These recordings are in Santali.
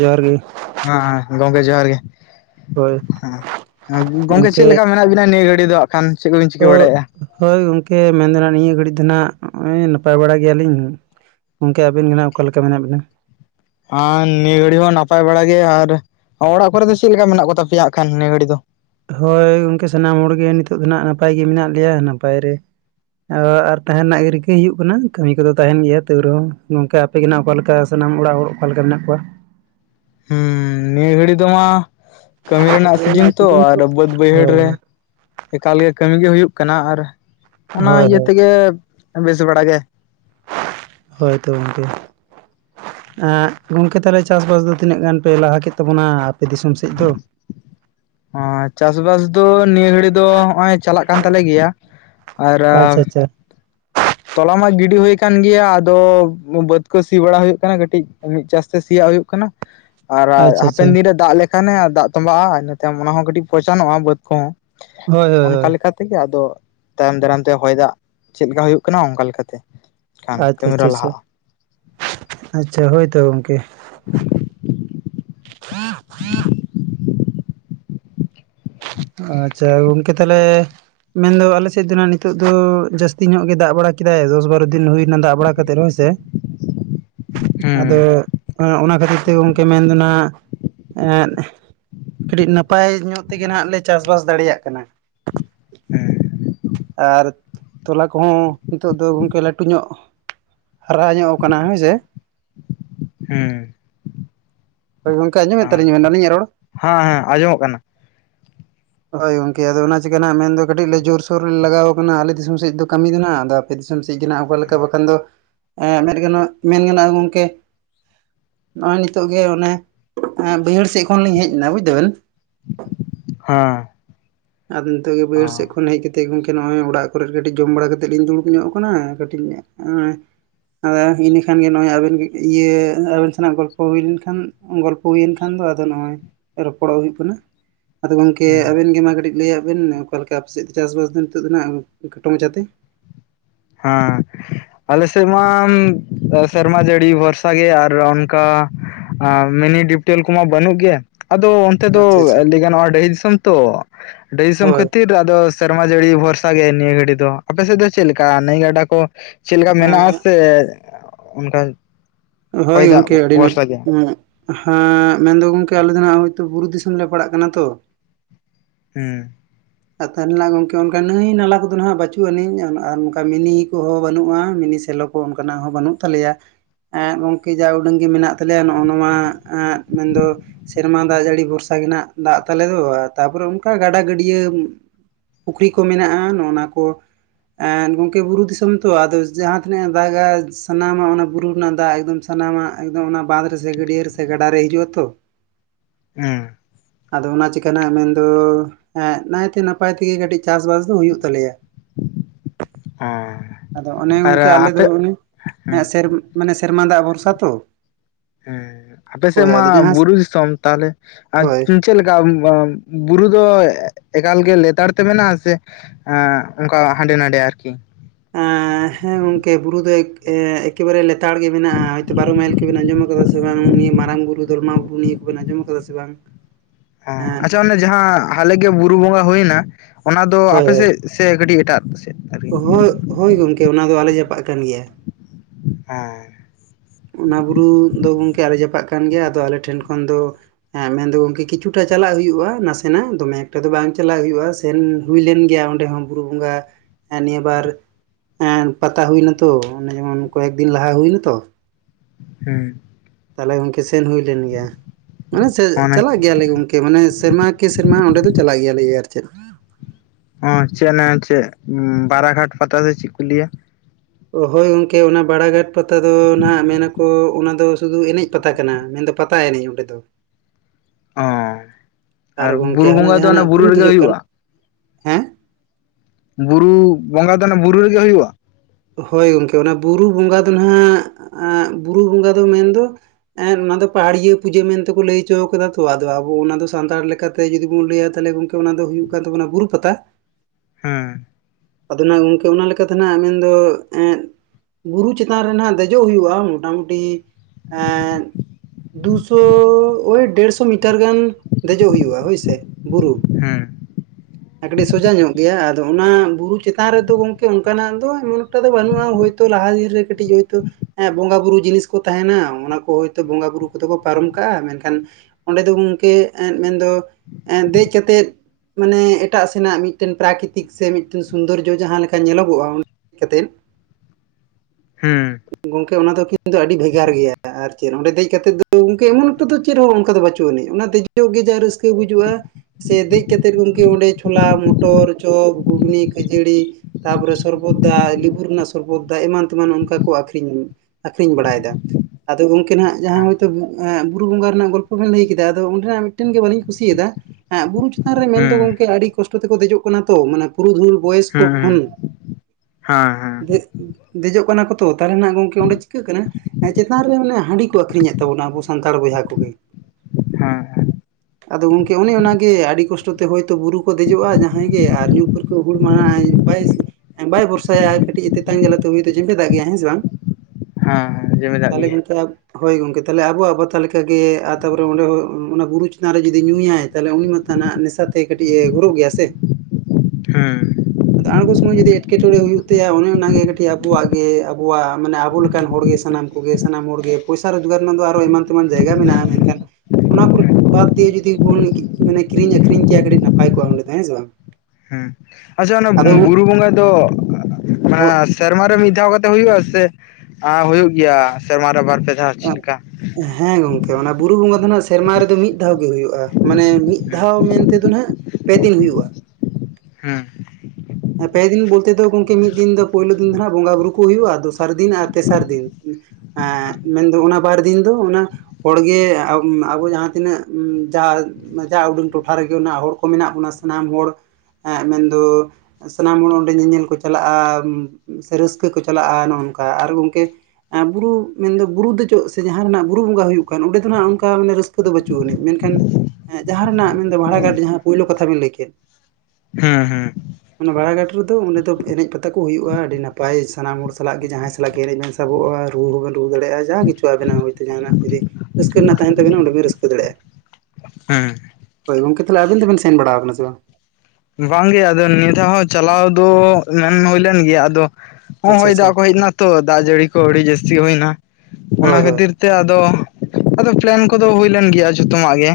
ᱡᱚᱦᱟᱨ ᱜᱮ᱾ ᱦᱟᱸ ᱜᱚᱝᱠᱮ ᱡᱚᱦᱟᱨ ᱜᱮ, ᱦᱳᱭ ᱦᱟ ᱜᱚᱝᱠᱮ ᱪᱮᱜ ᱜᱚᱢᱠᱮ ᱞᱮᱠᱟ ᱢᱮᱱᱟᱜ ᱢᱮᱱᱟᱜ ᱵᱤᱱᱟ ᱱᱤᱭᱟᱹ ᱜᱟᱹᱲᱤ ᱫᱚ ᱟᱠ ᱠᱷᱟᱱ ᱪᱮᱜ ᱠᱚᱵᱤᱱ ᱪᱤᱠᱟᱹ ᱛᱚ ᱵᱟᱲᱟᱭᱭᱟᱜᱼᱟ? ᱦᱳᱭ ᱜᱚᱝᱠᱮ ᱢᱮᱱᱮᱫ ᱱᱤᱭᱟᱹ ᱜᱷᱟᱹᱲᱤᱡ ᱫᱚ ᱱᱟᱦᱟᱜ ᱱᱟᱯᱟᱭ ᱵᱟᱲᱟ ᱜᱮᱭᱟᱞᱤᱧ᱾ ᱜᱚᱝᱠᱮ ᱟᱵᱤᱱ ᱜᱮ ᱱᱟᱜ ᱚᱠᱟ ᱞᱮᱠᱟ ᱢᱮᱱᱟᱜ ᱵᱤᱱᱟ? ᱟᱨ ᱱᱤᱭᱟᱹ ᱜᱷᱟᱹᱲᱤᱡ ᱦᱚᱸ ᱱᱟᱯᱟᱭ ᱵᱟᱲᱟ ᱜᱮ ᱟᱨ, ᱚᱲᱟᱜ ᱠᱚᱨᱮ ᱫᱚ ᱪᱮᱜ ᱞᱮᱠᱟ ᱢᱮᱱᱟᱜ ᱠᱚᱛᱟ ᱯᱮᱭᱟ ᱦᱟᱸᱜ ᱠᱷᱟᱱ ᱱᱤᱭᱟᱹ ᱜᱷᱟᱹᱲᱤᱡ ᱫᱚ? ᱦᱳᱭ ᱜᱚᱝᱠᱮ ᱥᱟᱱᱟᱢ ᱦᱚᱲ ᱜᱮ ᱱᱤᱛᱚᱜ ᱫᱚ ᱱᱟᱜ ᱱᱟᱯᱟᱭ ᱜᱮ ᱢᱤᱱᱟᱜ ᱞᱮᱭᱟ, ᱱᱟᱯᱟᱭ ᱨᱮ ᱳ ᱟᱨ ᱛᱟᱦᱮᱱ ᱨᱮᱱᱟᱜ ᱜᱮ ᱨᱤᱠᱟᱹᱭ ᱦᱩᱭᱩᱜ ᱠᱟᱱᱟ ᱠᱟᱹᱢᱤ ᱠᱚᱫᱚ ᱛᱟᱦᱮᱱ ᱜᱮᱭᱟ ᱛᱟᱹᱣ ᱨᱮᱦᱚᱸ ᱱᱚᱝᱠᱟ ᱜᱚᱝᱠᱮ ᱟ ᱯᱮᱜᱮᱱᱟᱦ ᱚᱠᱟᱞᱮᱠᱟ ᱥᱟᱱᱟᱢ ᱚᱲᱟᱜ ᱦᱚᱲ ᱚᱠᱟᱞᱮᱠᱟ ᱢᱮᱱᱟᱜ ᱠᱚᱣᱟ? ᱦᱸ ᱱᱤᱭᱟᱹ ᱜᱷᱟᱹᱲᱤ ᱫᱚᱶᱟ ᱠᱟᱹᱢᱤ ᱨᱮᱱᱟᱜ ᱦᱳᱭ ᱥᱤᱡᱮᱱ ᱛᱚ, ᱟᱨ ᱵᱟᱹᱫᱽ ᱵᱟᱹᱭᱦᱟᱹᱲ ᱦᱳᱭ ᱨᱮ ᱮᱠᱟᱞᱤᱭᱟᱹ ᱠᱟᱹᱢᱤᱜᱮ ᱦᱩᱭᱩᱜ ᱠᱟᱱᱟ, ᱟᱨ ᱚᱱᱟ ᱦᱳᱭ ᱤᱭᱟᱹ ᱛᱮᱜᱮ ᱵᱮᱥ ᱵᱟᱲᱟ ᱜᱮ᱾ ᱦᱳᱭ ᱛᱚ ᱜᱚᱝᱠᱮ ᱮᱸᱜ ᱜᱚᱝᱠᱮ ᱛᱟᱦᱞᱮ ᱪᱟᱥᱼᱵᱟᱥ ᱫᱚ ᱛᱤᱱᱟᱹᱜ ᱜᱟᱱ ᱯᱮ ᱞᱟᱦᱟ ᱠᱮᱫ ᱛᱟᱵᱚᱱᱟ, ᱟᱯᱮ ᱫᱤᱥᱚᱢ ᱥᱮᱫ ᱫᱚ? ᱚᱸ ᱪᱟᱥᱼᱵᱟᱥ ᱫᱚ ᱱᱤᱭᱟᱹ ᱜᱷᱟᱹᱲᱤ ᱫᱚ ᱦᱚᱸᱜᱼᱚᱭ ᱪᱟᱞᱟᱜ ᱠᱟᱱ ᱛᱟᱞᱮ ᱜᱮᱭᱟ᱾ ᱟᱪᱪᱷᱟ ᱟᱪᱪᱷᱟ [unintelligible] ᱛᱚᱞᱟ ᱢᱟ ᱜᱤᱰᱤ ᱦᱩᱭᱼᱠᱟᱱ ᱜᱮᱭᱟ ᱟᱫᱚ ᱵᱟᱹᱫᱽ ᱠᱚ ᱥᱤ ᱵᱟᱲᱟ ᱦᱩᱭᱩᱜ ᱠᱟᱱᱟ ᱠᱟᱹᱴᱤᱡ ᱢᱤ ᱪᱟᱥ ᱛᱮ ᱥᱤᱭᱟᱜ ᱦᱩᱭᱩᱜ ᱠᱟᱱᱟ᱾ ᱟᱨ ᱟᱪᱪᱷᱟ ᱟᱪᱪᱷᱟ ᱦᱟᱯᱮᱱ ᱫᱤᱱᱨᱮ ᱫᱟᱜ ᱞᱮᱠᱷᱟᱱᱮ ᱫᱟᱜ ᱛᱚᱸᱵᱟᱜᱼᱟ ᱤᱱᱟᱹ ᱚᱱᱟ ᱦᱚᱸ ᱠᱟᱹᱴᱤᱡ ᱯᱚᱪᱟᱱᱚᱜᱼᱟ ᱵᱟᱹᱫ ᱠᱚᱦᱚᱸ ᱦᱳᱭ ᱦᱳᱭ ᱚᱱᱠᱟ ᱦᱳᱭ ᱞᱮᱠᱟᱛᱮ ᱴᱷᱤᱜᱮᱭᱟ ᱟᱫᱚ ᱛᱟᱭᱚᱢ ᱫᱟᱨᱟᱢ ᱛᱮ ᱦᱚᱭ ᱫᱟᱜ ᱪᱮᱫ ᱞᱮᱠᱟ ᱦᱩᱭᱩᱜ ᱠᱟᱱᱟ, ᱚᱱᱠᱟ ᱞᱮᱠᱟᱛᱮ ᱠᱷᱟᱱ ᱠᱟᱹᱢᱤᱨᱮ ᱟᱛᱷᱼᱪᱷᱟᱪᱟ ᱞᱟᱦᱟᱜᱼᱟ ᱟᱪᱷᱟ ᱦᱳᱭ ᱛᱚ ᱜᱚᱝᱠᱮ ᱾ [inaudible] [unintelligible] ᱟᱪᱟ ᱜᱚᱝᱠᱮ ᱛᱟᱞᱦᱮ ᱢᱮᱱ ᱫᱚ ᱟᱞᱮ ᱥᱮᱫ ᱫᱚ ᱱᱟᱦᱟᱸᱜ ᱱᱮᱛᱚᱜ ᱫᱚ ᱡᱟᱹᱥᱛᱤ ᱧᱚᱜ ᱜᱮ ᱫᱟᱜ ᱵᱟᱲᱟ ᱠᱮᱫᱟᱭ, ᱫᱚᱥ ᱵᱟᱨᱚ ᱫᱤᱱ ᱦᱩᱭᱱᱟ ᱫᱟᱜ ᱵᱟᱲᱟ ᱠᱟᱛᱮᱫ ᱦᱳᱭ ᱥᱮ᱾ [inaudible] ᱟᱫᱚ ᱦᱩᱸ ᱚᱱᱟ ᱠᱷᱟᱹᱛᱤᱨ ᱛᱮ ᱜᱮ ᱜᱚᱝᱠᱮ ᱢᱮᱱ ᱫᱚ ᱱᱟᱦᱟᱸᱜ ᱮᱸᱫ ᱠᱟᱹᱴᱤᱡ ᱱᱟᱯᱟᱭ ᱧᱚᱜ ᱛᱮᱜᱮ ᱱᱟᱦᱟᱸᱜ ᱞᱮ ᱪᱟᱥᱵᱟᱥ ᱫᱟᱲᱮᱭᱟᱜ ᱠᱟᱱᱟ ᱦᱚᱸ ᱟᱨ ᱛᱚᱞᱟ ᱠᱚᱦᱚᱸ ᱱᱤᱛᱚᱜ ᱫᱚ ᱜᱚᱝᱠᱮ ᱞᱟᱹᱴᱩ ᱧᱚᱜ ᱦᱟᱨᱟ ᱧᱚᱜ ᱟᱠᱟᱱᱟ ᱦᱮᱸ ᱥᱮ, ᱦᱮᱸ ᱦᱚᱭ ᱜᱚᱸ ᱟ ᱦᱟᱸᱻ ᱟᱸᱡᱚᱢᱚᱜ ᱠᱟᱱᱟ ᱦᱳᱭ ᱜᱚᱝᱠᱮ ᱟᱫᱚ ᱚᱱᱟ ᱪᱤᱠᱟ ᱱᱟᱜ ᱢᱮᱱᱫᱚ ᱠᱟᱹᱴᱤᱡ ᱞᱮ ᱡᱳᱨᱥᱳᱨ ᱞᱮ ᱞᱟᱜᱟᱣ ᱟᱠᱟᱱᱟ ᱟᱞᱮ ᱫᱤᱥᱚᱢ ᱥᱮᱫ ᱫᱚ ᱠᱟᱹᱢᱤ ᱫᱚ ᱱᱟᱦᱟᱜ ᱟᱫᱚ [inaudible] ᱫᱤᱥᱚᱢ ᱥᱮᱜ ᱜᱮ ᱱᱟᱜ ᱚᱠᱟ ᱞᱮᱠᱟ ᱵᱟᱠᱷᱟᱱ ᱫᱚ ᱮᱜ ᱢᱮᱱ ᱜᱮ ᱱᱟᱜ ᱢᱮᱱ ᱜᱟᱱᱚᱜᱼᱟ ᱜᱚᱝᱠᱮ ᱱᱚᱜᱼᱚᱭ ᱱᱤᱛᱳᱜ ᱜᱮ ᱚᱱᱮ ᱵᱟᱹᱭᱦᱟᱹᱲ ᱥᱮᱫ ᱠᱷᱚᱱᱞᱤᱧ ᱦᱮᱡᱱᱟ ᱵᱩᱡᱽ ᱫᱟᱹ ᱵᱤᱱ? ᱦᱮᱸ ᱟᱫᱚ ᱱᱤᱛᱚᱜ ᱵᱟᱹᱭᱟᱹᱲ ᱥᱮᱜ ᱠᱷᱚᱱ ᱦᱮᱡ ᱠᱟᱛ ᱮ ᱜᱚᱝᱠᱮ ᱱᱚᱜᱼᱚᱭ ᱚᱲᱟᱜ ᱠᱚᱨᱮ ᱠᱟᱹᱴᱤᱡ ᱡᱚᱢ ᱵᱟᱲᱟ ᱠᱟᱛᱮᱫ ᱞᱤᱧ ᱫᱩᱲᱩᱵ ᱧᱚᱜ ᱠᱟᱱᱟ ᱠᱟᱹᱴᱤᱡ [inaudible] ᱟᱫᱚ ᱤᱱᱟᱹ ᱠᱷᱟᱱ ᱜᱮ ᱱᱚᱜᱼᱚᱭ ᱟᱵᱮᱱ ᱤᱭᱟᱹ ᱟᱵᱮᱱ ᱥᱟᱱᱟᱜ ᱜᱚᱞᱯᱷᱚ ᱦᱩᱭ ᱞᱮᱱᱠᱷᱟᱱ ᱜᱚᱞᱯᱚ ᱦᱩᱭᱮᱱ ᱠᱷᱟᱱ ᱫᱚ ᱟᱫᱚ ᱱᱚᱜᱼᱚᱭ ᱨᱚᱯᱚᱲᱚᱜ ᱦᱩᱭᱩᱜ ᱠᱟᱱᱟ᱾ ᱟᱫᱚ ᱜᱚᱝᱠᱮ ᱦᱮᱸ ᱟᱵᱮᱱ ᱜᱮ ᱢᱟ ᱠᱟᱹᱴᱤᱡ ᱞᱟᱹᱭᱟᱜ ᱵᱤᱱ ᱚᱠᱟᱞᱮᱠᱟ? ᱟᱯᱮ ᱥᱮᱫ ᱫᱚ ᱪᱟᱥᱵᱟᱥ ᱫᱚ ᱱᱤᱛᱚᱜ ᱫᱚ ᱱᱟᱜ ᱠᱷᱟᱴᱚ ᱢᱟᱪᱷᱟᱛᱮ ᱦᱟᱸ ᱟᱞᱮ ᱥᱮᱫ ᱢᱟ ᱥᱮᱨᱢᱟ ᱡᱟᱹᱲᱤ ᱵᱷᱚᱨᱥᱟ ᱜᱮ ᱟᱨ ᱚᱱᱠᱟ ᱟ ᱢᱤᱱᱤ ᱰᱤᱯᱴᱮᱞ ᱠᱚᱢᱟ ᱵᱟᱹᱱᱩᱜ ᱜᱮ ᱟᱫᱚ ᱛᱮ ᱫᱚ ᱟᱪᱪᱷᱟ ᱟᱪᱪᱷᱟ ᱞᱟᱹᱭ ᱜᱟᱱᱚᱜᱼᱟ ᱰᱟᱦᱤ ᱫᱤᱥᱚᱢ ᱛᱚ, ᱰᱟᱦᱤ ᱫᱤᱥᱚᱢ ᱦᱳᱭ ᱠᱷᱟᱹᱛᱤᱨ ᱫᱚ ᱥᱮᱨᱢᱟ ᱡᱟᱹᱲᱤ ᱵᱷᱚᱨᱥᱟ ᱜᱮ ᱱᱤᱭᱟᱹ ᱜᱷᱟᱹᱲᱤ ᱫᱚ ᱟᱯᱮ ᱥᱮᱫ ᱫᱚ ᱪᱮᱫ ᱞᱮᱠᱟ? ᱱᱟᱹᱭ ᱜᱟᱰᱟ ᱠᱚ ᱪᱮᱫᱞᱮᱠᱟ ᱢᱮᱱᱟᱜᱼᱟᱥᱮ ᱚᱱᱠᱟ ᱦᱳᱭ ᱦᱚᱭ ᱫᱟᱜ ᱜᱚᱝᱠᱮ ᱟᱹᱰᱤ ᱱᱟ ᱵᱷᱚᱨᱥᱟ ᱜᱮ ᱩᱸ ᱦᱟᱸ ᱢᱮᱱᱫᱚ ᱜᱚᱝᱠᱮ ᱟᱞᱮ ᱫᱚ ᱱᱟᱦᱟᱸᱜ ᱦᱚᱭᱛᱚ ᱵᱩᱨᱩ ᱫᱤᱥᱚᱢ ᱞᱮ ᱯᱟᱲᱟᱜ ᱠᱟᱱᱟ ᱛᱚ, ᱦᱩᱸ ᱟᱨ ᱛᱟᱞᱦᱮ ᱱᱟᱜ ᱜᱚᱝᱠᱮ ᱚᱱᱠᱟ ᱱᱟᱹᱭ ᱱᱟᱞᱟ ᱠᱚᱫᱚ ᱱᱟᱦᱟᱸᱜ ᱵᱟᱹᱪᱩᱜ ᱟᱹᱱᱤᱡ, ᱟᱨ ᱱᱚᱝᱠᱟ ᱢᱤᱱᱤ ᱠᱚᱦᱚᱸ ᱵᱟᱹᱱᱩᱜᱼᱟ ᱢᱤᱱᱤ ᱥᱮᱞᱚ ᱚᱱᱠᱟᱱᱟᱜ ᱦᱚᱸ ᱵᱟᱹᱱᱩᱜ ᱛᱟᱞᱮᱭᱟ [inaudible] ᱜᱚᱢᱠᱮ ᱡᱟ ᱩᱰᱟᱹᱝᱜᱤ ᱢᱮᱱᱟᱜ ᱛᱟᱞᱮᱭᱟ ᱱᱚᱜᱼᱚ ᱱᱚᱣᱟᱜ ᱢᱮᱱᱫᱚ [inaudible] ᱥᱮᱨᱢᱟ ᱫᱟᱜ ᱡᱟᱹᱲᱤ ᱵᱷᱚᱨᱥᱟ ᱜᱮ ᱨᱮᱱᱟᱜ ᱫᱟᱜ ᱛᱟᱞᱮ ᱫᱚ ᱛᱟᱯᱚᱨᱮ ᱚᱱᱠᱟ ᱜᱟᱰᱟ ᱜᱟᱹᱰᱭᱟᱹ [inaudible] ᱯᱩᱠᱷᱨᱤ ᱠᱚ ᱢᱮᱱᱟᱜᱼᱟ ᱱᱚᱜᱼ ᱱᱟ ᱠᱚ [inaudible] ᱜᱚᱝᱠᱮ ᱵᱩᱨᱩ ᱫᱤᱥᱚᱢ ᱛᱚ ᱟᱫᱚ ᱡᱟᱦᱟᱸ ᱛᱤᱱᱟᱹᱜ ᱫᱟᱜᱟ ᱥᱟᱱᱟᱢᱟᱜ ᱚᱱᱟ ᱵᱩᱨᱩ ᱨᱮᱱᱟᱜ ᱫᱟᱜ ᱮᱠᱫᱚᱢ [inaudible] ᱥᱟᱱᱟᱢᱟᱜ ᱮᱠᱫᱚᱢ ᱚᱱᱟ ᱵᱟᱸᱫᱷ ᱨᱮ ᱥᱮ ᱜᱟᱹᱰᱭᱟᱹ ᱨᱮ ᱥᱮ ᱜᱟᱰᱟᱨᱮ ᱦᱤᱡᱩᱜ ᱟ ᱛᱚ [inaudible] [inaudible] ᱦᱮᱸ [unintelligible] ᱟᱫᱚ ᱚᱱᱟ ᱪᱤᱠᱟᱹᱱᱟᱜ ᱢᱮᱱᱫᱚ [inaudible] ᱱᱟᱛᱮ ᱱᱟᱯᱟᱭ ᱛᱮᱜᱮ ᱠᱟᱹᱴᱤᱡ ᱪᱟᱥᱵᱟᱥ ᱫᱚ ᱦᱩᱭᱩᱜ ᱛᱟᱞᱮᱭᱟ [inaudible] ᱚᱸ [inaudible] ᱟᱫᱚ ᱚᱱᱮ ᱜᱚᱝᱠᱮ ᱟᱞᱮ ᱫᱚ ᱚᱱᱮ ᱦᱮ ᱦᱮᱸ ᱥᱮᱨ ᱢᱟᱱᱮ ᱥᱮᱨᱢᱟ ᱫᱟᱜ ᱵᱷᱚᱨᱥᱟ ᱛᱚ [unintelligible] ᱦᱮᱸ ᱟᱯᱮ ᱥᱮᱫ ᱦᱳᱭ ᱢᱟ ᱟᱫᱚ ᱡᱟᱦᱟᱸ ᱵᱩᱨᱩ ᱫᱤᱥᱚᱢ ᱛᱟᱦᱞᱮ ᱟᱨ ᱦᱳᱭ [unintelligible] ᱪᱮᱫ ᱞᱮᱠᱟ ᱵᱩᱨᱩ ᱫᱚ ᱮᱠᱟᱞ ᱜᱮ ᱞᱮᱛᱟᱲ ᱛᱮ ᱢᱮᱱᱟᱜ ᱥᱮ‌? ᱟᱸ ᱚᱱᱠᱟ ᱦᱟᱸᱰᱮ ᱱᱟᱰᱮ ᱟᱨᱠᱤ ᱩᱸᱻ ᱦᱮᱸ ᱜᱚᱝᱠᱮ ᱵᱩᱨᱩ ᱫᱚ ᱮᱠᱮᱵᱟᱨᱮ ᱞᱮᱛᱟᱲ ᱜᱮ ᱢᱮᱱᱟᱜᱼᱟ, ᱦᱚᱭᱛᱳ ᱵᱟᱨᱚ ᱢᱟᱭᱮᱞ ᱠᱚᱵᱮᱱ ᱟᱸᱡᱚᱢ ᱟᱠᱟᱫᱟ ᱥᱮ ᱥᱮ ᱵᱟᱝ ᱱᱤᱭᱟᱹ ᱢᱟᱨᱟᱝ ᱵᱩᱨᱩ ᱫᱚᱞᱢᱟ ᱵᱩᱨᱩ ᱱᱤᱭᱟᱹ ᱠᱚᱵᱮᱱ ᱟᱸᱡᱚᱢ ᱟᱠᱟᱫᱟ ᱥᱮ ᱵᱟᱝ [inaudible] ᱚ ᱮᱸ ᱟᱪᱪᱷᱟ ᱚᱱᱮ ᱡᱟᱦᱟᱸ ᱦᱟᱞᱮᱜᱮ ᱵᱩᱨᱩ ᱵᱚᱸᱜᱟ ᱦᱩᱭᱮᱱᱟ ᱚᱱᱟ ᱫᱚ ᱟᱯᱮ ᱥᱮᱫ [inaudible] ᱥᱮ ᱜᱟᱹᱰᱤ ᱮᱴᱟᱜ ᱥᱮᱫ [inaudible] ᱦᱭ ᱦᱳᱭ ᱜᱚᱢᱠᱮ ᱚᱱᱟ ᱫᱚ ᱟᱞᱮ ᱡᱟᱯᱟᱜ ᱠᱟᱱ ᱜᱮᱭᱟ ᱦᱮᱸ᱾ ᱚᱱᱟ ᱵᱩᱨᱩ ᱫᱚ ᱜᱚᱢᱠᱮ ᱟᱞᱮ ᱡᱟᱯᱟᱜ ᱠᱟᱱ ᱜᱮᱭᱟ ᱟᱫᱚ ᱟᱞᱮ ᱴᱷᱮᱱ ᱠᱷᱚᱱ ᱫᱚ ᱦᱮᱸ ᱢᱮᱱᱫᱚ ᱜᱚᱢᱠᱮ ᱠᱤᱪᱷᱩᱴᱟ ᱪᱟᱞᱟᱜ ᱦᱩᱭᱩᱜᱼᱟ ᱱᱟᱥᱮᱱᱟᱜ ᱫᱚᱢᱮ ᱮᱠᱴᱟ ᱫᱚ ᱵᱟᱝ ᱪᱟᱞᱟᱜ ᱦᱩᱭᱩᱜᱼᱟ ᱥᱮᱱ ᱦᱩᱭ ᱞᱮᱱ ᱜᱮᱭᱟ ᱚᱸᱰᱮ ᱦᱚᱸ ᱵᱩᱨᱩ ᱵᱚᱸᱜᱟ ᱱᱤᱭᱟᱹ ᱵᱟᱨ ᱮᱸ ᱯᱟᱛᱟ ᱦᱩᱭ ᱱᱟ ᱛᱚ ᱚᱱᱮ ᱡᱮᱢᱚᱱ ᱠᱚᱭᱮᱠ ᱫᱤᱱ ᱞᱟᱦᱟ ᱦᱩᱭᱱᱟ ᱛᱚ ᱦᱮᱸ ᱛᱟᱦᱚᱞᱮ ᱜᱚᱢᱠᱮ ᱥᱮᱱ ᱦᱩᱭ ᱞᱮᱱ ᱜᱮᱭᱟ ᱢᱟᱱᱮ ᱚᱱᱮ ᱪᱟᱞᱟᱜ ᱜᱮᱭᱟᱞᱮ ᱜᱮ ᱜᱚᱢᱠᱮ ᱮᱠᱮ ᱢᱟᱱᱮ ᱥᱮᱨᱢᱟ ᱠᱮ ᱥᱮᱨᱢᱟ ᱚᱸᱰᱮ ᱫᱚ ᱪᱟᱞᱟᱜ ᱜᱮᱭᱟᱞᱮᱭᱟ ᱟᱨ ᱪᱮᱫ ᱚ ᱟᱪᱪᱷᱟ ᱚᱱᱮ ᱪᱮᱫ ᱵᱟᱨᱟ ᱜᱷᱟᱴ ᱯᱟᱛᱟ ᱥᱮ ᱪᱮᱫ ᱠᱚ ᱞᱟᱹᱭᱟ ᱦᱳᱭ ᱜᱚᱢᱠᱮ ᱚᱱᱟ ᱵᱟᱲᱟᱜᱷᱟᱴ ᱯᱟᱛᱟ ᱫᱚ ᱱᱟᱦᱟᱜ ᱢᱮᱱᱟᱠᱚ ᱚᱱᱟ ᱫᱚ ᱥᱩᱫᱩ ᱮᱱᱮᱡ ᱯᱟᱛᱟ ᱠᱟᱱᱟ ᱢᱮᱱᱫᱚ ᱯᱟᱛᱟᱱᱤᱡ ᱚᱸᱰᱮ ᱫᱚ ᱚ ᱟᱨ ᱜᱚᱝᱠᱮ ᱵᱩᱨᱩ ᱦᱟᱱᱟ ᱵᱚᱸᱜᱟ ᱫᱚ ᱚᱱᱟ ᱡᱟᱦᱟᱱᱟᱜ ᱵᱩᱨᱩ ᱨᱮᱜᱮ ᱫᱮᱡᱚᱜ ᱠᱟᱱ ᱦᱩᱭᱩᱜᱼᱟ ᱦᱮᱸ ᱵᱩᱨᱩ ᱵᱚᱸᱜᱟ ᱫᱚ ᱚᱱᱮ ᱵᱩᱨᱩ ᱨᱮᱜᱮ ᱦᱩᱭᱩᱜᱼᱟ ᱦᱳᱭ ᱜᱚᱢᱠᱮ ᱚᱱᱟ ᱵᱩᱨᱩ ᱵᱚᱸᱜᱟ ᱫᱚ ᱱᱟᱦᱟᱜ ᱵᱩᱨᱩ ᱵᱚᱸᱜᱟ ᱫᱚ ᱢᱮᱱᱫᱚ ᱮ ᱚᱱᱟ ᱫᱚ ᱯᱟᱦᱟᱲᱤᱭᱟᱹ ᱯᱩᱡᱟᱹ ᱢᱮᱱᱛᱮᱠᱚ ᱞᱟᱹᱭ ᱦᱚᱪᱚ ᱠᱟᱫᱟ ᱛᱚ ᱟᱫᱚ ᱟᱵᱚ ᱚᱱᱟ ᱫᱚ ᱥᱟᱱᱛᱟᱲ ᱞᱮᱠᱟᱛᱮ ᱡᱩᱫᱤ ᱵᱚᱱ ᱞᱟᱹᱭᱟ ᱛᱟᱦᱚᱞᱮ ᱜᱚᱢᱠᱮ ᱚᱱᱟ ᱫᱚ ᱦᱩᱭᱩᱜ ᱠᱟᱱ ᱛᱟᱵᱚᱱᱟ ᱵᱩᱨᱩ ᱯᱟᱛᱟ ᱦᱮᱸ ᱟᱫᱚ ᱦᱟᱜ ᱜᱚᱢᱠᱮ ᱚᱱᱟ ᱞᱮᱠᱟᱛᱮ ᱦᱟᱸᱱᱟᱜ ᱢᱮᱱᱫᱚ ᱮᱸᱜ ᱵᱩᱨᱩ ᱪᱮᱛᱟᱱ ᱨᱮ ᱱᱟᱦᱟᱜ ᱫᱮᱡᱚᱜ ᱦᱩᱭᱩᱜᱼᱟ ᱢᱚᱴᱟᱢᱩᱴᱤ [inaudible] ᱫᱩᱥᱚ ᱳᱭ ᱰᱮᱲᱥᱚ ᱢᱤᱴᱟᱨ ᱜᱟᱱ ᱫᱮᱡᱚᱜ ᱦᱩᱭᱩᱜᱼᱟ ᱦᱳᱭᱥᱮ ᱵᱩᱨᱩ ᱦᱩᱸ᱾ ᱠᱟᱹᱴᱤᱡ ᱥᱚᱡᱟ ᱧᱚᱜ ᱜᱮᱭᱟ ᱟᱫᱚ ᱚᱱᱟ ᱵᱩᱨᱩ ᱪᱮᱛᱟᱱ ᱨᱮᱫᱚ ᱜᱚᱢᱠᱮ ᱚᱱᱠᱟᱱᱟᱜ ᱫᱚ ᱛᱮᱢᱚᱱ ᱮᱠᱴᱟ ᱫᱚ ᱵᱟᱹᱱᱩᱜᱼᱟ ᱦᱚᱭᱛᱚ ᱞᱟᱦᱟ ᱫᱤᱱ ᱨᱮ ᱠᱟᱹᱴᱤᱡ ᱦᱚᱭᱛᱚ ᱦᱮᱸ ᱵᱚᱸᱜᱟᱼ ᱵᱩᱨᱩ ᱡᱤᱱᱤᱥ ᱠᱚ ᱛᱟᱦᱮᱱᱟ ᱚᱱᱟ ᱠᱚ ᱦᱚᱭᱛᱳ ᱵᱚᱸᱜᱟᱼᱵᱩᱨᱩ ᱠᱚᱫᱚ ᱠᱚ ᱯᱟᱨᱚᱢ ᱠᱟᱜᱼᱟ ᱢᱮᱱᱠᱷᱟᱱ ᱚᱸᱰᱮ ᱫᱚ ᱜᱚᱢᱠᱮ ᱮᱸᱜ ᱢᱮᱱᱫᱚ ᱮᱸᱜ ᱫᱮᱡ ᱠᱟᱛᱮᱫ ᱢᱟᱱᱮ ᱮᱴᱟᱜ ᱥᱮᱱᱟᱜ ᱢᱤᱫᱴᱮᱱ ᱯᱨᱟᱠᱤᱛᱤᱠ ᱥᱮ ᱢᱤᱫᱴᱮᱱ ᱥᱳᱱᱫᱚᱨᱡᱚ ᱡᱟᱦᱟᱸᱮ ᱞᱮᱠᱟ ᱧᱮᱞᱚᱜᱚᱜᱼᱟ ᱠᱟᱛᱮᱛ ᱦᱩᱸ ᱜᱚᱢᱠᱮ ᱚᱱᱟ ᱫᱚ ᱠᱤᱱᱛᱩ ᱟᱹᱰᱤ ᱵᱷᱮᱜᱟᱨ ᱜᱮᱭᱟ ᱟᱨ ᱪᱮᱫ ᱚᱸᱰᱮ ᱫᱮᱡ ᱠᱟᱛᱮᱫ ᱫᱚ ᱜᱚᱢᱠᱮ ᱮᱢᱚᱱ ᱮᱠᱴᱟ ᱫᱚ ᱪᱮᱫ ᱦᱚᱸ ᱚᱱᱠᱟ ᱫᱚ ᱵᱟᱹᱪᱩᱜ ᱟᱹᱱᱤᱡ ᱚᱱᱟ ᱫᱮᱡᱚᱜ ᱜᱮ ᱡᱟ ᱨᱟᱹᱥᱠᱟᱹ ᱵᱩᱡᱩᱜᱼᱟ ᱥᱮ ᱫᱮᱡ ᱠᱟᱛᱮᱫ ᱜᱚᱢᱠᱮ ᱚᱸᱰᱮ ᱪᱷᱳᱞᱟ ᱢᱚᱴᱚᱨ ᱪᱚᱯ ᱜᱷᱩᱜᱽᱱᱤ ᱠᱷᱟᱹᱡᱟᱹᱲᱤ ᱛᱟᱯᱚᱨᱮ ᱥᱚᱨᱵᱚᱫ ᱞᱤᱵᱩ ᱨᱮᱱᱟᱜ ᱥᱚᱨᱵᱚᱛ ᱫᱟ ᱮᱢᱟᱱ ᱛᱮᱢᱟᱱ ᱚᱱᱠᱟ ᱠᱚ ᱟᱹᱠᱷᱨᱤᱧ ᱵᱟᱲᱟᱭᱟ ᱫᱟ ᱾ ᱟᱫᱚ ᱜᱚᱢᱠᱮ ᱠᱤ ᱱᱟᱦᱟᱜ ᱡᱟᱦᱟᱸ ᱦᱳᱭᱛᱳ [unintelligible] ᱵᱩᱨᱩ ᱵᱚᱸᱜᱟ ᱨᱮᱱᱟᱜ ᱜᱚᱞᱯᱚ ᱵᱮᱱ ᱞᱟᱹᱭ ᱠᱮᱫᱟ ᱟᱫᱚ ᱚᱸᱰᱮᱱᱟᱜ ᱢᱤᱫᱴᱮᱱ ᱜᱮ ᱵᱟᱹᱞᱤᱧ ᱠᱩᱥᱤᱭᱟᱫᱟ ᱵᱩᱨᱩ ᱪᱮᱛᱟᱱ ᱨᱮ ᱢᱮᱱᱫᱚ ᱦᱮᱸ ᱜᱚᱢᱠᱮ ᱟᱹᱰᱤ ᱠᱚᱥᱴᱚ ᱛᱮᱠᱚ ᱫᱮᱡᱚᱜ ᱠᱟᱱᱟ ᱛᱚ ᱢᱟᱱᱮ ᱯᱩᱨᱩᱫᱷᱩᱞ ᱵᱚᱭᱮᱥ ᱦᱮᱸ ᱠᱚ ᱦᱮᱸ ᱠᱷᱚᱱ ᱦᱮᱸ ᱦᱮᱸ ᱮᱡ ᱫᱮᱡᱚᱜ ᱠᱟᱱᱟ ᱠᱚ ᱛᱚ ᱛᱟᱦᱚᱞᱮ ᱱᱟᱜ ᱜᱚᱢᱠᱮ ᱚᱸᱰᱮ ᱪᱤᱠᱟᱹᱜ ᱠᱟᱱᱟ ᱪᱮᱛᱟᱱ ᱨᱮ ᱢᱟᱱᱮ ᱦᱟᱹᱸᱰᱤ ᱠᱚ ᱟᱹᱠᱷᱨᱤᱧᱮᱫ ᱛᱟᱵᱚᱱᱟ ᱟᱵᱚ ᱥᱟᱱᱛᱟᱲ ᱵᱚᱭᱦᱟ ᱠᱚᱜᱮ ᱦᱮᱸ ᱦᱮᱸ ᱟᱫᱚ ᱜᱚᱢᱠᱮ ᱚᱱᱮ ᱚᱱᱟᱜᱮ ᱟᱹᱰᱤ ᱠᱚᱥᱴᱚ ᱛᱮ ᱦᱳᱭᱛᱚ ᱵᱩᱨᱩ ᱠᱚ ᱫᱮᱡᱚᱜᱼᱟ ᱡᱟᱦᱟᱸᱭ ᱜᱮ ᱟᱨ ᱧᱩ [unintelligible] [inaudible] ᱵᱟᱭ ᱵᱷᱚᱨᱥᱟᱭᱟ ᱟᱨ ᱠᱟᱹᱴᱤᱡ ᱛᱮᱛᱟᱝ ᱡᱟᱞᱟᱛᱮ ᱩᱱᱤ ᱫᱚ ᱡᱮᱵᱮᱸᱫ ᱫᱟᱜ ᱜᱮᱭᱟ ᱦᱮᱸ ᱥᱮ ᱵᱟᱝ ᱦᱮᱸ ᱦᱮᱸ ᱡᱚᱢᱮᱫᱟᱜ ᱜᱮ [unintelligible] ᱦᱳᱭ ᱜᱚᱢᱠᱮ ᱛᱟᱦᱚᱞᱮ ᱟᱵᱚᱣᱟᱜ ᱯᱟᱛᱟ ᱞᱮᱠᱟᱜᱮ ᱟᱨ ᱛᱟᱯᱚᱨᱮ ᱚᱸᱰᱮ ᱚᱱᱟ ᱵᱩᱨᱩ ᱪᱮᱛᱟᱱ ᱨᱮ ᱡᱩᱫᱤ ᱧᱩᱭᱟᱭ ᱛᱟᱦᱚᱞᱮ ᱩᱱᱤ ᱢᱟᱛᱚ ᱱᱟᱦᱟᱜ ᱱᱮᱥᱟᱛᱮ ᱠᱟᱹᱴᱤᱡ ᱮ ᱜᱷᱳᱨᱚᱜ ᱜᱮᱭᱟ ᱥᱮ ᱦᱩᱸ ᱟᱫᱚ ᱟᱲᱜᱚ ᱥᱚᱢᱚᱭ ᱡᱩᱫᱤ ᱮᱴᱠᱮ ᱮᱴᱠᱮᱴᱚᱬᱮ ᱦᱩᱭᱩᱜ ᱛᱟᱭᱟ ᱚᱱᱮ ᱚᱱᱟᱜᱮ ᱠᱟᱹᱴᱤᱡ ᱟᱵᱚᱣᱟᱜ ᱜᱮ ᱟᱵᱚᱣᱟᱜ ᱢᱟᱱᱮ ᱟᱵᱚ ᱞᱮᱠᱟᱱ ᱦᱚᱲᱜᱮ ᱥᱟᱱᱟᱢ ᱠᱚᱜᱮ ᱥᱟᱱᱟᱢ ᱦᱚᱲᱜᱮ ᱯᱚᱭᱥᱟ ᱨᱳᱡᱽᱜᱟᱨ ᱨᱮᱱᱟᱜ ᱫᱚ ᱟᱨᱚ ᱮᱢᱟᱱ ᱛᱮᱢᱟᱱ ᱡᱟᱭᱜᱟ ᱢᱮᱱᱟᱜᱼᱟ ᱢᱮᱱᱠᱷᱟᱱ ᱚᱱᱟ ᱠᱚᱨᱮᱜ ᱵᱟᱫ ᱫᱤᱭᱮ ᱡᱩᱫᱤ ᱵᱚᱱ ᱢᱟᱱᱮ ᱠᱤᱨᱤᱧ ᱟᱠᱷᱨᱤᱧ ᱠᱮᱭᱟ ᱠᱟᱹᱴᱤᱡ ᱱᱟᱯᱟᱭ ᱠᱚᱜᱼᱟ ᱚᱸᱰᱮ ᱫᱚ ᱦᱮᱸ ᱥᱮ ᱵᱟᱝ ᱦᱮᱸ ᱟᱪᱪᱷᱟ ᱚᱱᱟ ᱟᱫᱚ ᱵᱩᱨᱩ ᱵᱚᱸᱜᱟ ᱫᱚ ᱢᱟᱱᱮ ᱥᱮᱨᱢᱟᱨᱮ ᱢᱤᱫ ᱫᱷᱟᱣ ᱠᱟᱛᱮ ᱦᱩᱭᱩᱜᱼᱟ ᱥᱮ ᱦᱩᱭᱩᱜ ᱜᱮᱭᱟ ᱥᱮᱨᱢᱟᱨ ᱨᱮ ᱵᱟᱨ ᱯᱮ ᱫᱷᱟᱣ ᱪᱮᱫ ᱞᱮᱠᱟ ᱦᱮᱸ ᱜᱚᱝᱠᱮ ᱚᱱᱟ ᱵᱩᱨᱩ ᱵᱚᱸᱜᱟ ᱫᱚ ᱱᱟᱜ ᱥᱮᱨᱢᱟ ᱨᱮᱫᱚ ᱢᱤᱫ ᱫᱷᱟᱣ ᱜᱮ ᱦᱩᱭᱩᱜᱼᱟ ᱢᱟᱱᱮ ᱢᱤᱫ ᱦᱮᱸ ᱫᱷᱟᱣ ᱢᱮᱱᱛᱮᱫᱚ ᱱᱟᱦᱟᱸᱜ ᱯᱮ ᱫᱤᱱ ᱦᱩᱭᱩᱜᱼᱟ ᱦᱩᱸ ᱯᱮ ᱫᱤᱱ ᱵᱚᱞᱛᱮ ᱫᱚ ᱜᱚᱢᱠᱮ ᱢᱤᱫ ᱫᱤᱱ ᱫᱚ ᱯᱳᱭᱞᱳ ᱫᱤᱱ ᱫᱚ ᱦᱟᱜ ᱵᱚᱸᱜᱟ ᱵᱩᱨᱩ ᱠᱚ ᱦᱩᱭᱩᱜᱼᱟ ᱫᱚᱥᱟᱨ ᱫᱤᱱ ᱟᱨ ᱛᱮᱥᱟᱨ ᱫᱤᱱ ᱮᱸ ᱦᱮᱸ ᱢᱮᱱᱫᱚ ᱚᱱᱟ ᱵᱟᱨ ᱫᱤᱱ ᱫᱚ ᱚᱱᱟ ᱦᱚᱲᱜᱮ ᱟ ᱟᱵᱚ ᱡᱟᱦᱟᱸ ᱛᱤᱱᱟᱹᱜ ᱡᱟᱦᱟᱸ ᱡᱟ ᱩᱰᱟᱹᱝ ᱴᱚᱴᱷᱟ ᱨᱮᱜᱮ ᱚᱱᱟ ᱦᱚᱲ ᱠᱚ ᱢᱮᱱᱟᱜ ᱵᱚᱱᱟ ᱥᱟᱱᱟᱢ ᱦᱚᱲ ᱢᱮᱱᱫᱚ ᱥᱟᱱᱟᱢ ᱦᱚᱲ ᱚᱸᱰᱮ ᱧᱮᱧᱮᱞ ᱠᱚ ᱪᱟᱞᱟᱜᱼᱟ ᱥᱮ ᱨᱟᱹᱥᱠᱟᱹ ᱠᱚ ᱪᱟᱞᱟᱜᱼᱟ ᱱᱚᱜᱼ ᱱᱚᱝᱠᱟ ᱟᱨ ᱜᱚᱢᱠᱮ ᱟᱨ ᱵᱩᱨᱩ ᱢᱮᱱᱫᱚ ᱵᱩᱨᱩ ᱫᱮᱡᱚᱜ ᱥᱮ ᱡᱟᱦᱟᱸ ᱨᱮᱱᱟᱜ ᱵᱩᱨᱩ ᱵᱚᱸᱜᱟ ᱦᱩᱭᱩᱜ ᱠᱟᱱ ᱚᱸᱰᱮ ᱫᱚ ᱦᱟᱜ ᱚᱱᱠᱟ ᱢᱟᱱᱮ ᱨᱟᱹᱥ ᱨᱟᱥᱠᱟᱹ ᱫᱚ ᱵᱟᱹᱪᱩᱜ ᱟᱹᱱᱤᱡ ᱢᱮᱱᱠᱷᱟᱱ ᱡᱟᱦᱟᱸ ᱨᱮᱱᱟᱜ ᱢᱮᱱᱫᱚ ᱵᱷᱟᱲᱟ ᱦᱩᱸ ᱜᱷᱟᱴ ᱡᱟᱦᱟᱸ ᱯᱳᱭᱞᱳ ᱠᱟᱛᱷᱟ ᱵᱮᱱ ᱞᱟᱹᱭ ᱠᱮᱫ ᱦᱩᱸ ᱦᱩᱸ ᱚᱱᱟ ᱵᱟᱲᱟᱜᱟᱴ ᱨᱮᱫᱚ ᱚᱸᱰᱮ ᱫᱚ ᱮᱱᱮᱡ ᱯᱟᱛᱟ ᱠᱚ ᱦᱩᱭᱩᱜᱼᱟ ᱟᱹᱰᱤ ᱱᱟᱯᱟᱭ ᱥᱟᱱᱟᱢ ᱦᱚᱲ ᱥᱟᱞᱟᱜ ᱜᱮ ᱡᱟᱦᱟᱸᱭ ᱥᱟᱞᱟᱜ ᱜᱮ ᱮᱱᱮᱡ ᱵᱮᱱ ᱥᱟᱵᱚᱜᱼᱟ ᱨᱩ ᱦᱚᱸᱵᱮᱱ ᱨᱩ ᱫᱟᱲᱮᱭᱟᱜᱼᱟ ᱡᱟ ᱠᱤᱪᱷᱩ ᱟᱵᱮᱱᱟᱜ ᱦᱚᱭᱳ ᱡᱟᱦᱟᱱᱟᱜ ᱡᱚᱫᱤ ᱨᱟᱹᱥᱠᱟᱹ ᱨᱮᱱᱟᱜ ᱛᱟᱦᱮᱸ ᱛᱟᱵᱤᱱᱟ ᱚᱰᱮ ᱵᱤᱱ ᱨᱟᱹᱠᱟᱹ ᱫᱟᱲᱮᱭᱟᱜᱼᱟ ᱦᱩᱸ ᱦᱳ ᱜᱚᱝᱠᱮ ᱛᱟᱦᱮ ᱟᱵᱤᱱ ᱫᱟᱜ ᱵᱤᱱ ᱥᱮᱱ ᱵᱟᱲᱟᱣ ᱠᱟᱱᱟ ᱥᱮ ᱵᱟᱝ? ᱵᱟᱝᱜᱮ ᱟᱫᱚ ᱱᱤᱣᱟ ᱫᱷᱟᱣ ᱦᱚᱸ ᱪᱟᱞᱟᱣ ᱫᱚ ᱢᱮᱱ ᱦᱩᱭᱞᱮᱱ ᱜᱮᱭᱟ ᱟᱫᱚ ᱦᱚᱸ ᱟᱪᱪᱷᱟ ᱦᱚᱭ ᱟᱪᱪᱷᱟ ᱫᱟᱜ ᱠᱚ ᱦᱮᱡ ᱮᱱᱟ ᱛᱚ ᱫᱟᱜ ᱡᱟᱹᱲᱤ ᱠᱚ ᱟᱹᱰᱤ ᱡᱟᱹᱥᱛᱤ ᱦᱩᱭ ᱱᱟ ᱚᱱᱟ ᱦᱳᱭ ᱦᱳᱭ ᱠᱷᱟᱹᱛᱤᱨ ᱛᱮ ᱟᱫᱚ ᱟᱫᱚ ᱯᱮᱞᱮᱱ ᱠᱚᱫᱚ ᱦᱩᱭ ᱞᱮᱱ ᱜᱮᱭᱟ ᱡᱷᱚᱛᱚ ᱢᱟᱜ ᱜᱮ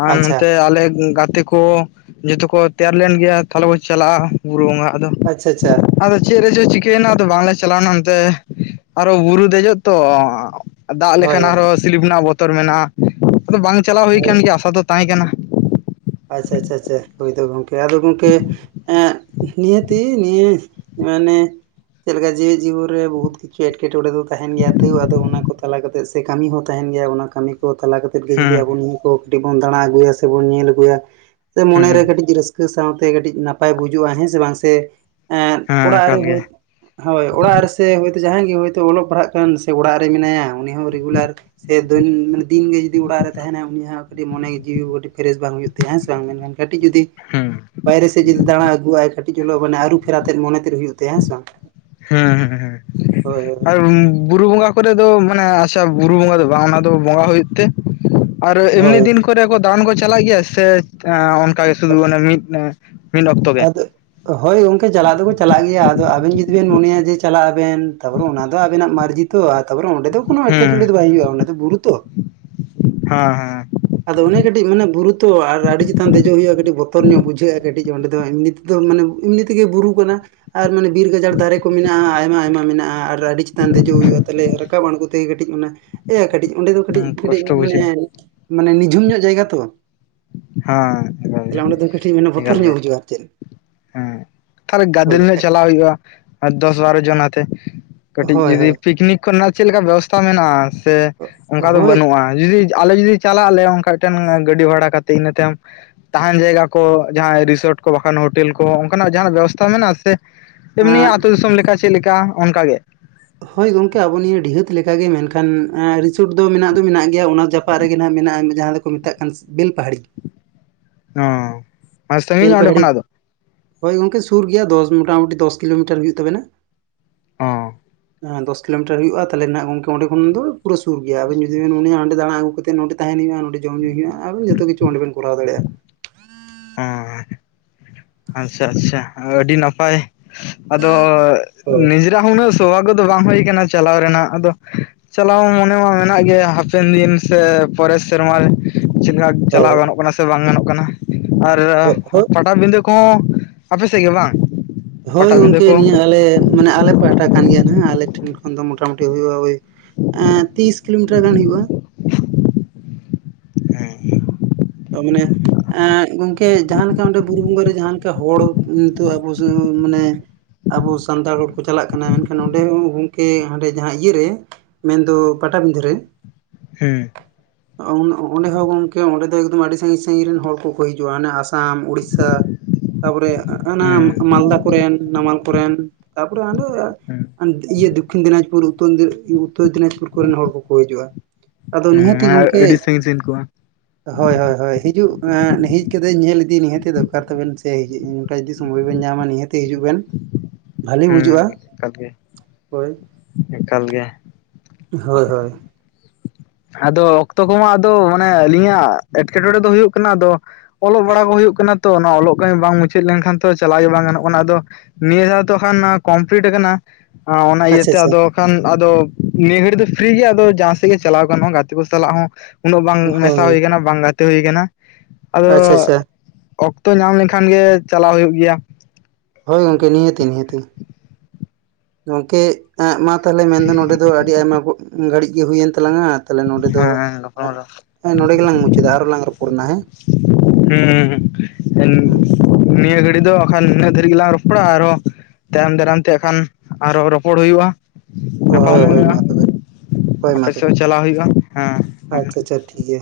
ᱟᱨ ᱟᱪᱪᱷᱟ ᱱᱚᱛᱮ ᱟᱞᱮ ᱜᱟᱛᱮ ᱠᱚ ᱡᱚᱛᱚ ᱠᱚ ᱛᱮᱭᱟᱨ ᱞᱮᱱ ᱜᱮᱭᱟ ᱛᱟᱦᱚᱞᱮ ᱵᱚᱱ ᱪᱟᱞᱟᱜᱼᱟ ᱵᱩᱨᱩ ᱵᱚᱸᱜᱟ ᱟᱫᱚ ᱟᱪᱪᱷᱟ ᱟᱪᱪᱷᱟ ᱟᱫᱚ ᱪᱮᱫ ᱨᱮ ᱪᱚ ᱪᱤᱠᱟᱹᱭᱮᱱᱟ ᱟᱫᱚ ᱵᱟᱝᱞᱮ ᱪᱟᱞᱟᱣᱮᱱᱟ ᱚᱱᱛᱮ ᱟᱨᱚ ᱵᱩᱨᱩ ᱫᱮᱡᱚᱜ ᱛᱚ ᱫᱟᱜ ᱦᱳᱭ ᱞᱮᱠᱷᱟᱱ ᱟᱨᱦᱚᱸ ᱥᱤᱞᱤᱯ ᱨᱮᱱᱟᱜ ᱵᱚᱛᱚᱨ ᱢᱮᱱᱟᱜᱼᱟ ᱟᱫᱚ ᱵᱟᱝ ᱪᱟᱞᱟᱣ ᱦᱩᱭ ᱦᱳᱭ ᱟᱠᱟᱱ ᱜᱮᱭᱟ ᱟᱥᱟ ᱫᱚ ᱛᱟᱦᱮᱸ ᱠᱟᱱᱟ ᱟᱪᱪᱷᱟ ᱟᱪᱪᱷᱟ ᱟᱪᱪᱷᱟ ᱦᱳᱭ ᱫᱚ ᱜᱚᱝᱠᱮ ᱟᱫᱚ ᱜᱚᱝᱠᱮ ᱮ ᱱᱤᱭᱟᱹᱛᱤ ᱱᱤᱭᱟᱹ ᱢᱟᱱᱮ ᱪᱮᱫ ᱞᱮᱠᱟ ᱡᱮᱣᱮᱛ ᱡᱤᱵᱚᱱ ᱨᱮ ᱵᱚᱦᱩᱛ ᱮᱴᱠᱮᱴᱚᱬᱮ ᱫᱚ ᱛᱟᱦᱮᱱ ᱜᱮᱭᱟ ᱛᱟᱹᱣ ᱟᱫᱚ ᱚᱱᱟ ᱠᱚ ᱛᱟᱞᱟ ᱠᱟᱛᱮ ᱥᱮ ᱠᱟᱹᱢᱤ ᱦᱚᱸ ᱛᱟᱦᱮᱱ ᱜᱮᱭᱟ ᱚᱱᱟ ᱠᱟᱹᱢᱤ ᱠᱚ ᱛᱟᱞᱟ ᱠᱟᱛᱮ ᱡᱩᱫᱤ ᱦᱮᱸ ᱟᱵ ᱱᱤᱭᱟᱹ ᱠᱚ ᱠᱟᱹᱴᱤᱡ ᱵᱚᱱ ᱫᱟᱬᱟ ᱟᱹᱜᱩᱭᱟ ᱥᱮᱵᱚᱱ ᱧᱮᱞ ᱟᱹᱜᱩᱭᱟ ᱦᱮᱸ ᱢᱚᱱᱮᱨᱮ ᱠᱟᱹᱴᱤᱡ ᱨᱟᱹᱥᱠᱟᱹ ᱨᱟᱹᱥᱠᱟᱹ ᱥᱟᱶᱛᱮ ᱠᱟᱹᱴᱤᱡ ᱱᱟᱯᱟᱭ ᱵᱩᱡᱩᱜᱼᱟ ᱦᱮᱸ ᱥᱮ ᱵᱟᱝ ᱥᱮ ᱦᱮᱸ ᱚᱲᱟᱜ ᱨᱮ ᱮᱠᱟᱞ ᱜᱮ ᱦᱚ ᱦᱳᱭ ᱚᱲᱟᱜ ᱨᱮᱥᱮ ᱦᱚᱭᱛᱳ ᱡᱟᱦᱟᱸᱭ ᱜᱮ ᱦᱳᱭᱛᱳ ᱚᱞᱚᱜ ᱯᱟᱲᱦᱟᱜ ᱠᱟᱱ ᱥᱮ ᱚᱲᱟᱜ ᱨᱮ ᱢᱮᱱᱟᱭᱟ ᱩᱱᱤ ᱦᱚᱸ ᱨᱮᱜᱩᱞᱟᱨ ᱥᱮ [unintelligible] ᱢᱟᱱᱮ ᱫᱤᱱ ᱜᱮ ᱡᱩᱫᱤ ᱚᱲᱟᱜ ᱨᱮ ᱛᱟᱦᱮᱱᱟ ᱩᱱᱤᱭᱟᱜ ᱠᱟᱹᱴᱤᱡ ᱢᱚᱱᱮ ᱡᱤᱣᱤ ᱯᱷᱨᱮᱥ ᱵᱟᱝ ᱦᱩᱭᱩᱜ ᱦᱮᱸ ᱥᱮ ᱵᱟᱝ ᱢᱮᱱᱠᱷᱟᱱ ᱠᱟᱹᱴᱤᱡ ᱡᱩᱫᱤ ᱦᱮᱸ ᱵᱟᱭᱨᱮ ᱥᱮᱫ ᱡᱩᱫᱤ ᱫᱟᱬᱟ ᱟᱹᱜᱩᱼ ᱟᱭ ᱠᱟᱹᱴᱤᱡ ᱪᱚᱞᱚ ᱢᱟᱱᱮ ᱟᱹᱨᱩ ᱯᱷᱮᱨᱟᱛᱮᱫ ᱢᱚᱱᱮ ᱛᱮᱫ ᱦᱩᱭᱩᱜ ᱛᱟᱭᱟ ᱦᱮᱸᱥ ᱵᱟᱝ ᱦᱩᱸ ᱦᱩᱸ ᱦᱳᱭ ᱦᱩᱸ ᱟᱨ ᱩ ᱵᱩᱨᱩ ᱵᱚᱸᱜᱟ ᱠᱚᱨᱮᱫᱚ ᱢᱟᱱᱮ ᱟᱪᱪᱷᱟ ᱵᱩᱨᱩ ᱵᱚᱸᱜᱟ ᱫᱚ ᱵᱟᱝ ᱚᱱᱟ ᱫᱚ ᱵᱚᱸᱜᱟ ᱦᱩᱭᱩᱜ ᱛᱮ ᱟᱨ ᱮᱢᱱᱤ ᱦᱳᱭ ᱫᱤᱱ ᱠᱚᱨᱮ ᱠᱚ ᱫᱟᱬᱟᱱ ᱠᱚ ᱪᱟᱞᱟᱜ ᱜᱮᱭᱟ ᱥᱮ ᱚᱱ ᱚᱱᱠᱟ ᱥᱩᱫᱩ ᱚᱱᱟ ᱢᱤᱫ ᱢᱤᱫ ᱚᱠᱛᱚ ᱜᱮ ᱟᱫᱚ ᱦᱳᱭ ᱜᱚᱝᱠᱮ ᱪᱟᱞᱟᱜ ᱫᱚᱠᱚ ᱪᱟᱞᱟᱜ ᱜᱮᱭᱟ ᱟᱫᱚ ᱟᱵᱮᱱ ᱡᱩᱫᱤ ᱵᱮᱱ ᱢᱚᱱᱮᱭᱟ ᱡᱮ ᱪᱟᱞᱟᱜ ᱟᱵᱮᱱ ᱛᱟᱯᱚᱨᱮ ᱚᱱᱟ ᱫᱚ ᱟᱵᱮᱱᱟᱜ ᱢᱟᱹᱨᱡᱤ ᱛᱚ ᱛᱟᱯᱚᱨ ᱚᱸᱰᱮ ᱫᱚ ᱠᱚᱱᱚ ᱮᱴᱠᱮᱴᱚᱬᱮ ᱫᱚ ᱵᱟᱝ ᱦᱩᱭᱩᱜᱼᱟ ᱚᱱᱟ ᱫᱚ ᱵᱩᱨᱩ ᱛᱚ ᱦᱟᱸ ᱦᱮᱸ ᱟᱫᱚ ᱚᱱᱮ ᱠᱟᱹᱴᱤᱡ ᱢᱟᱱᱮ ᱵᱩᱨᱩ ᱛᱚ ᱟᱨ ᱟᱹᱰᱤ ᱪᱮᱛᱟᱱ ᱫᱮᱡᱚᱜ ᱦᱩᱭᱩᱜᱼᱟ ᱠᱟᱹᱴᱤᱡ ᱵᱚᱛᱚᱨ ᱧᱚᱜ ᱵᱩᱡᱷᱟᱹᱜᱼᱟ ᱠᱟᱹᱴᱤᱡ ᱚᱸᱰᱮ ᱫᱚ ᱮᱢᱱᱤ ᱫᱚ ᱢᱟᱱᱮ ᱮᱢᱱᱤ ᱛᱮᱜᱮ ᱵᱩᱨᱩ ᱠᱟᱱᱟ ᱟᱨ ᱢᱟᱱᱮ ᱵᱤᱨ ᱜᱟᱡᱟᱲ ᱫᱟᱨᱮ ᱠᱚ ᱢᱮᱱᱟᱜᱼᱟ ᱟᱭᱢᱟ ᱟᱭᱢᱟ ᱢᱮᱱᱟᱜᱼᱟ ᱟᱨ ᱟᱹᱰᱤ ᱪᱮᱛᱟᱱ ᱫᱮᱡᱚᱜ ᱦᱩᱭᱩᱜᱼᱟ ᱛᱟᱦᱟᱞᱮ ᱨᱟᱠᱟᱵ ᱟᱬᱜᱩ ᱛᱮ ᱠᱟᱹᱴᱤᱡ ᱚᱱᱟ ᱮ ᱠᱟᱹᱴᱤᱡ ᱚᱸᱰᱮ ᱫᱚ ᱠᱟᱹᱴᱤᱡ ᱦᱮᱸ ᱠᱟᱹᱴᱤᱡ ᱠᱚᱥᱴᱚ ᱢᱟᱱᱮ ᱵᱩᱡᱷᱟᱹᱜᱼᱟ ᱢᱟᱱᱮ ᱱᱤᱡᱷᱩᱢ ᱧᱚᱜ ᱡᱟᱭᱜᱟ ᱛᱚ ᱦᱟᱸ ᱮᱠᱟᱞ ᱜᱮ ᱛᱟᱦᱚᱞᱮ ᱚᱸᱰᱮ ᱫᱚ ᱠᱟᱹᱴᱤᱡ ᱢᱟᱱᱮ ᱵᱚᱛᱚᱨ ᱮᱠᱟᱞ ᱜᱮ ᱧᱚᱜ ᱵᱩᱡᱩᱜᱼᱟ ᱟᱨ ᱪᱮᱫ ᱦᱮᱸ ᱛᱟᱦᱞᱮ ᱦᱳᱭ ᱜᱟᱫᱮᱞ ᱧᱚᱜ ᱵᱟᱠᱷᱟᱡ ᱪᱟᱞᱟᱣ ᱦᱩᱭᱩᱜᱼᱟ ᱟᱨ ᱫᱚᱥ ᱵᱟᱨᱚ ᱡᱚᱱ ᱟᱛᱮ ᱠᱟᱹᱴᱤᱡ ᱦᱳᱭ ᱡᱩᱫᱤ ᱦᱳᱭ ᱯᱤᱠᱱᱤᱠ ᱠᱚᱨᱮᱱᱟᱜ ᱪᱮᱫ ᱞᱮᱠᱟ ᱵᱮᱵᱚᱥᱛᱟ ᱢᱮᱱᱟᱜᱼᱟ? ᱥᱮ ᱚᱱᱠᱟ ᱫᱚ ᱦᱳᱭ ᱵᱟᱹᱱᱩᱜᱼᱟ ᱡᱩᱫᱤ ᱟᱞᱮ ᱡᱩᱫᱤ ᱪᱟᱞᱟᱜ ᱟᱞᱮ ᱚᱱᱠᱟ ᱢᱤᱫᱴᱮᱱ ᱜᱟᱹᱰᱤ ᱵᱷᱟᱲᱟ ᱠᱟᱛᱮ ᱤᱱᱟᱹ ᱛᱟᱭᱚᱢ ᱛᱟᱦᱮᱱ ᱡᱟᱭᱜᱟ ᱠᱚ ᱡᱟᱦᱟᱸᱭ ᱨᱤᱥᱚᱴ ᱠᱚ ᱵᱟᱠᱷᱟᱱ ᱦᱳᱴᱮᱞ ᱠᱚ ᱚᱱᱠᱟᱱᱟᱜ ᱡᱟᱦᱟᱸᱱᱟᱜ ᱵᱮᱵᱚᱥᱛᱟ ᱢᱮᱱᱟᱜᱼᱟ ᱥᱮ ᱮᱢᱱᱤ ᱟᱸ ᱟᱹᱛᱩ ᱫᱤᱥᱚᱢ ᱞᱮᱠᱟ ᱪᱮᱫᱞᱮᱠᱟ ᱚᱱᱠᱟᱜᱮ ᱦᱳᱭ ᱜᱚᱢᱠᱮ ᱟᱵᱚ ᱱᱤᱭᱟᱹ ᱰᱤᱦᱟᱹᱛ ᱞᱮᱠᱟᱜᱮ ᱢᱮᱱᱠᱷᱟᱱ ᱨᱤᱥᱳᱴ ᱫᱚ ᱢᱮᱱᱟᱜ ᱫᱚ ᱢᱮᱱᱟᱜ ᱜᱮᱭᱟ ᱚᱱᱟ ᱡᱟᱯᱟᱜ ᱨᱮᱜᱮ ᱱᱟᱦᱟᱜ ᱢᱮᱱᱟᱜᱼᱟ ᱡᱟᱦᱟᱸ ᱫᱚ ᱠᱚ ᱢᱮᱛᱟᱜ ᱠᱟᱱ ᱵᱮᱞ ᱯᱟᱦᱟᱲᱤ ᱚᱸ ᱵᱮᱞᱯᱟᱦᱟᱲᱤ ᱦᱳᱭ ᱜᱚᱝᱠᱮ ᱥᱩᱨ ᱜᱮᱭᱟ ᱫᱚᱥ ᱢᱳᱴᱟᱢᱩᱴᱤ ᱫᱚᱥ ᱠᱤᱞᱳᱢᱤᱴᱟᱨ ᱦᱩᱭᱩᱜ ᱛᱟᱵᱮᱱᱟ᱾ ᱚᱸ ᱫᱚᱥ ᱠᱤᱞᱳᱢᱤᱴᱟᱨ ᱦᱩᱭᱩᱜᱼᱟ ᱛᱟᱦᱚᱞᱮ ᱱᱟᱜ ᱜᱚᱝᱠᱮ ᱚᱸᱰᱮ ᱠᱷᱚᱱ ᱫᱚ ᱯᱩᱨᱟᱹ ᱥᱩᱨ ᱜᱮᱭᱟ ᱟᱵᱮᱱ ᱡᱩᱫᱤ ᱵᱮᱱ ᱢᱚᱱᱮᱭᱟ ᱚᱸᱰᱮ ᱫᱟᱬᱟ ᱟᱜᱩ ᱠᱟᱛᱮ ᱱᱚᱰᱮ ᱛᱟᱦᱮᱱ ᱦᱩᱭᱩᱜᱼᱟ᱾ ᱡᱚᱢ ᱧᱩ ᱦᱩᱭᱩᱜᱼᱟ ᱟᱨ ᱡᱚᱛᱚ ᱠᱤᱪᱷᱩ ᱚᱸᱰᱮ ᱵᱮᱱ ᱠᱚᱨᱟᱣ ᱫᱟᱲᱮᱭᱟᱜᱼᱟ᱾ ᱚᱸ ᱟᱪᱪᱷᱟ ᱟᱪᱪᱷᱟ ᱟᱹᱰᱤ ᱱᱟᱯᱟᱭ ᱟᱫᱚ ᱦᱳᱭ ᱱᱤᱡᱮ ᱩᱱᱟᱹᱜ ᱥᱳᱵᱷᱟᱜᱜᱚ ᱫᱚ ᱵᱟᱝ ᱦᱩᱭ ᱠᱟᱱᱟ ᱪᱟᱞᱟᱣ ᱨᱮᱱᱟᱜ ᱟᱫᱚ ᱪᱟᱞᱟᱣ ᱢᱚᱱᱮ ᱢᱟ ᱢᱮᱱᱟᱜ ᱜᱮ ᱦᱟᱯᱮᱱ ᱫᱤᱱ ᱥᱮ ᱯᱚᱨᱮᱨ ᱥᱮᱨᱢᱟ ᱨᱮ ᱪᱮᱫ ᱞᱮᱠᱟ ᱦᱳᱭ ᱪᱟᱞᱟᱣ ᱜᱟᱱᱚᱜ ᱠᱟᱱᱟ ᱥᱮ ᱵᱟᱝ ᱜᱟᱱᱚᱜ ᱠᱟᱱᱟ ᱟᱨ ᱦᱳᱭ ᱯᱟᱴᱟᱵᱤᱸᱰᱟᱹ ᱠᱚ ᱟᱯᱮ ᱥᱮᱫ ᱜᱮ ᱵᱟᱝ ᱦᱳᱭ ᱯᱟᱴᱟᱵᱤᱸᱫᱟᱹ ᱜᱚᱝᱠᱮ ᱠᱚ ᱱᱤᱭᱟᱹ ᱟᱞᱮ ᱢᱟᱱᱮ ᱟᱞᱮ ᱯᱟᱦᱴᱟ ᱠᱟᱱ ᱜᱮᱭᱟ ᱱᱟᱸᱦᱟᱜ ᱟᱞᱮ ᱴᱷᱮᱱ ᱠᱷᱚᱱ ᱫᱚ ᱢᱚᱴᱟᱢᱩᱴᱤ ᱦᱩᱭᱩᱜᱼᱟ ᱳᱭ ᱛᱤᱥ ᱠᱤᱞᱳᱢᱤᱴᱟᱨ ᱜᱟᱱ ᱦᱩᱭᱩᱜᱼᱟ᱾ ᱳ ᱢᱟᱱᱮ ᱮᱸ ᱜᱚᱝᱠᱮ ᱡᱟᱦᱟᱸᱮᱠᱟ ᱚᱸᱰᱮ ᱵᱩᱨᱩ ᱵᱚᱸᱜᱟᱨᱮ ᱡᱟᱦᱟᱸ ᱞᱮᱠᱟ ᱦᱚᱲ ᱱᱤᱛᱚᱜ ᱟᱵᱚ ᱥᱮ ᱢᱟᱱᱮ ᱟᱵᱚ ᱥᱟᱱᱛᱟᱲ ᱦᱚᱲ ᱠᱚ ᱪᱟᱞᱟᱜ ᱠᱟᱱᱟ ᱢᱮᱱᱠᱷᱟᱱ ᱚᱸᱰᱮ ᱦᱚᱸ ᱜᱚᱝᱠᱮ ᱦᱟᱸᱰᱮ ᱡᱟᱦᱟᱸ ᱤᱭᱟᱹᱨᱮ ᱢᱮᱱ ᱫᱚ ᱯᱟᱴᱟᱵᱤᱸᱫᱟᱹ ᱨᱮ ᱦᱩᱸ ᱳ ᱚᱸᱰᱮ ᱦᱚᱸ ᱜᱚᱝᱠᱮ ᱚᱸᱰᱮ ᱮᱠᱫᱚᱢ ᱟᱹᱰᱤ ᱥᱟᱺᱜᱤᱧ ᱥᱟᱺᱜᱤᱧ ᱨᱤᱱ ᱦᱚᱲ ᱠᱚᱠᱚ ᱦᱤᱡᱩᱜᱼᱟ ᱚᱱᱮ ᱟᱥᱟᱢ ᱩᱲᱤᱥᱥᱟ ᱛᱟᱯᱚᱨᱮ ᱚᱱᱟ ᱦᱩᱸ ᱢᱟᱞᱫᱟ ᱠᱚᱨᱮᱱ ᱱᱟᱢᱟᱞ ᱠᱚᱨᱮᱱ ᱛᱟᱯᱚᱨᱮ ᱟᱸᱜ ᱦᱩᱸ ᱟᱨ ᱤᱭᱟᱹ ᱫᱚᱠᱠᱷᱤᱱ ᱫᱤᱱᱟᱡᱽᱯᱩᱨ ᱩᱛᱚᱨ ᱫᱤᱱᱟᱡᱽᱯᱩᱨ ᱠᱚᱨᱮᱱ ᱦᱚᱲ ᱠᱚᱠᱚ ᱦᱤᱡᱩᱜᱼᱟ᱾ ᱟᱫᱚ ᱱᱤᱦᱟᱹᱛᱤ ᱜᱚᱝᱠᱮ ᱱᱤᱡᱤᱱ ᱠᱚᱣᱟ ᱦᱳᱭ ᱦᱳᱭ ᱦᱳᱭ ᱦᱤᱡᱩᱜᱽ ᱮ ᱦᱮᱡᱽ ᱠᱟᱛᱮᱫ ᱧᱮᱞ ᱤᱫᱤ ᱱᱤᱦᱟᱹᱛᱤ ᱫᱚᱨᱠᱟᱨ ᱛᱟᱵᱮᱱ ᱥᱮ ᱦᱮᱸ ᱠᱮ ᱡᱩᱫᱤ ᱥᱳᱢᱳᱭ ᱵᱮᱱ ᱧᱟᱢᱟ ᱱᱤᱦᱟᱹᱛᱮ ᱦᱤᱡᱩᱜ ᱵᱮᱱ ᱵᱷᱟᱹᱞᱤ ᱦᱩᱸ ᱵᱩᱡᱷᱟᱹᱜᱼᱟ ᱮᱠᱟᱞ ᱜᱮ ᱦᱳᱭ ᱮᱠᱟᱞ ᱜᱮ ᱦᱳᱭ ᱦᱳᱭ ᱟᱫᱚ ᱚᱠᱛᱚ ᱠᱚᱢᱟ ᱟᱫᱚ ᱢᱟᱱᱮ ᱟᱹᱞᱤᱧᱟᱜ ᱮᱴᱠᱮᱴᱚᱬᱮ ᱫᱚ ᱦᱩᱭᱩᱜ ᱠᱟᱱᱟ ᱟᱫᱚ ᱚᱞᱚᱜ ᱵᱟᱲᱟ ᱠᱚ ᱦᱩᱭᱩᱜ ᱠᱟᱱᱟ ᱛᱚ ᱚᱱᱟ ᱚᱞᱚᱜ ᱠᱟᱹᱢᱤ ᱵᱟᱝ ᱢᱩᱪᱟᱹᱫ ᱞᱮᱱᱠᱷᱟᱱ ᱛᱚ ᱪᱟᱞᱟᱶ ᱜᱮ ᱵᱟᱝ ᱜᱟᱱᱚᱜ ᱠᱟᱱᱟ ᱟᱫᱚ ᱱᱤᱭᱟᱹ ᱫᱷᱟᱣ ᱛᱚ ᱠᱷᱟᱱ ᱠᱚᱢᱯᱞᱤᱴ ᱟᱠᱱᱟ᱾ ᱚᱱᱟ ᱟᱪᱪᱷᱟ ᱤᱭᱟᱹᱛᱮ ᱟᱪᱪᱷᱟ ᱟᱫᱚ ᱠᱷᱟᱱ ᱟᱫᱚ ᱱᱤᱭᱟᱹ ᱜᱷᱟᱹᱲᱤ ᱫᱚ ᱯᱷᱤᱨᱤ ᱜᱮ ᱟᱫᱚ ᱡᱟᱦᱟᱸ ᱥᱮᱫ ᱜᱮ ᱪᱟᱞᱟᱣ ᱜᱟᱱᱚᱜᱼᱟ ᱜᱟᱛᱮ ᱠᱚ ᱥᱟᱞᱟᱜ ᱦᱚᱸ ᱩᱱᱟᱹᱜ ᱵᱟᱝ ᱢᱮᱥᱟ ᱦᱳᱭ ᱦᱩᱭ ᱠᱟᱱᱟ ᱵᱟᱝ ᱜᱟᱛᱮ ᱦᱩᱭ ᱠᱟᱱᱟ᱾ ᱟᱫᱚ ᱟᱪᱪᱷᱟ ᱟᱪᱪᱷᱟ ᱚᱠᱛᱚ ᱧᱟᱢ ᱞᱮᱱᱠᱷᱟᱱ ᱜᱮ ᱪᱟᱞᱟᱣ ᱦᱳᱭᱩᱜ ᱜᱮᱭᱟ᱾ ᱦᱳᱭ ᱜᱚᱝᱠᱮ ᱱᱤᱦᱟᱹᱛᱤ ᱱᱤᱦᱟᱹᱛᱤ ᱜᱚᱝᱠᱮ ᱢᱟ ᱛᱟᱦᱞᱮ ᱢᱮᱱ ᱫᱚ ᱱᱚᱰᱮ ᱫᱚ ᱟᱹᱰᱤ ᱟᱭᱢᱟ ᱜᱷᱟᱹᱲᱤᱡᱽ ᱜᱮ ᱦᱩᱭᱮᱱ ᱛᱟᱞᱟᱝᱼᱟ᱾ ᱛᱟᱦᱞᱮ ᱱᱚᱰᱮ ᱫᱚ ᱦᱮᱸ ᱨᱚᱯᱚᱲ ᱱᱚᱰᱮ ᱜᱮᱞᱟᱝ ᱢᱩᱪᱟᱹᱫᱟ ᱟᱨᱚ ᱞᱟᱝ ᱨᱚᱯᱚᱲ ᱱᱟ ᱦᱮᱸ ᱦᱩᱸ ᱻᱱᱮᱸ ᱦᱩᱸ ᱱᱤᱭᱟᱹ ᱜᱷᱟᱹᱲᱤ ᱫᱚ ᱵᱟᱠᱷᱟᱱ ᱱᱤᱱᱟᱹᱜ ᱫᱷᱟᱹᱨᱤᱡ ᱜᱮᱞᱟᱝ ᱨᱚᱯᱚᱲᱟ ᱟᱨᱦᱚᱸ ᱛᱟᱭᱚᱢ ᱫᱟᱨᱟᱢ ᱛᱮ ᱦᱟᱸᱜ ᱠᱷᱟᱱ ᱟᱨᱦᱚᱸ ᱨᱚᱯᱚᱲ ᱦᱩᱭᱩᱜᱼᱟ᱾ ᱧᱟᱯᱟᱢᱚ ᱦᱳᱭ ᱦᱳᱭ ᱦᱩᱭᱩᱜᱼᱟ ᱢᱟ ᱛᱚᱵᱮ ᱦᱳᱭ ᱢᱟ ᱟᱯᱮ ᱛᱚᱵᱮ ᱥᱮᱫ ᱪᱟᱞᱟᱣ ᱦᱩᱭᱩᱜᱼᱟ ᱦᱮᱸ ᱦᱮᱸ᱾ ᱟᱪᱪᱷᱟ ᱟᱪᱪᱷᱟ ᱴᱷᱤᱠ ᱜᱮᱭᱟ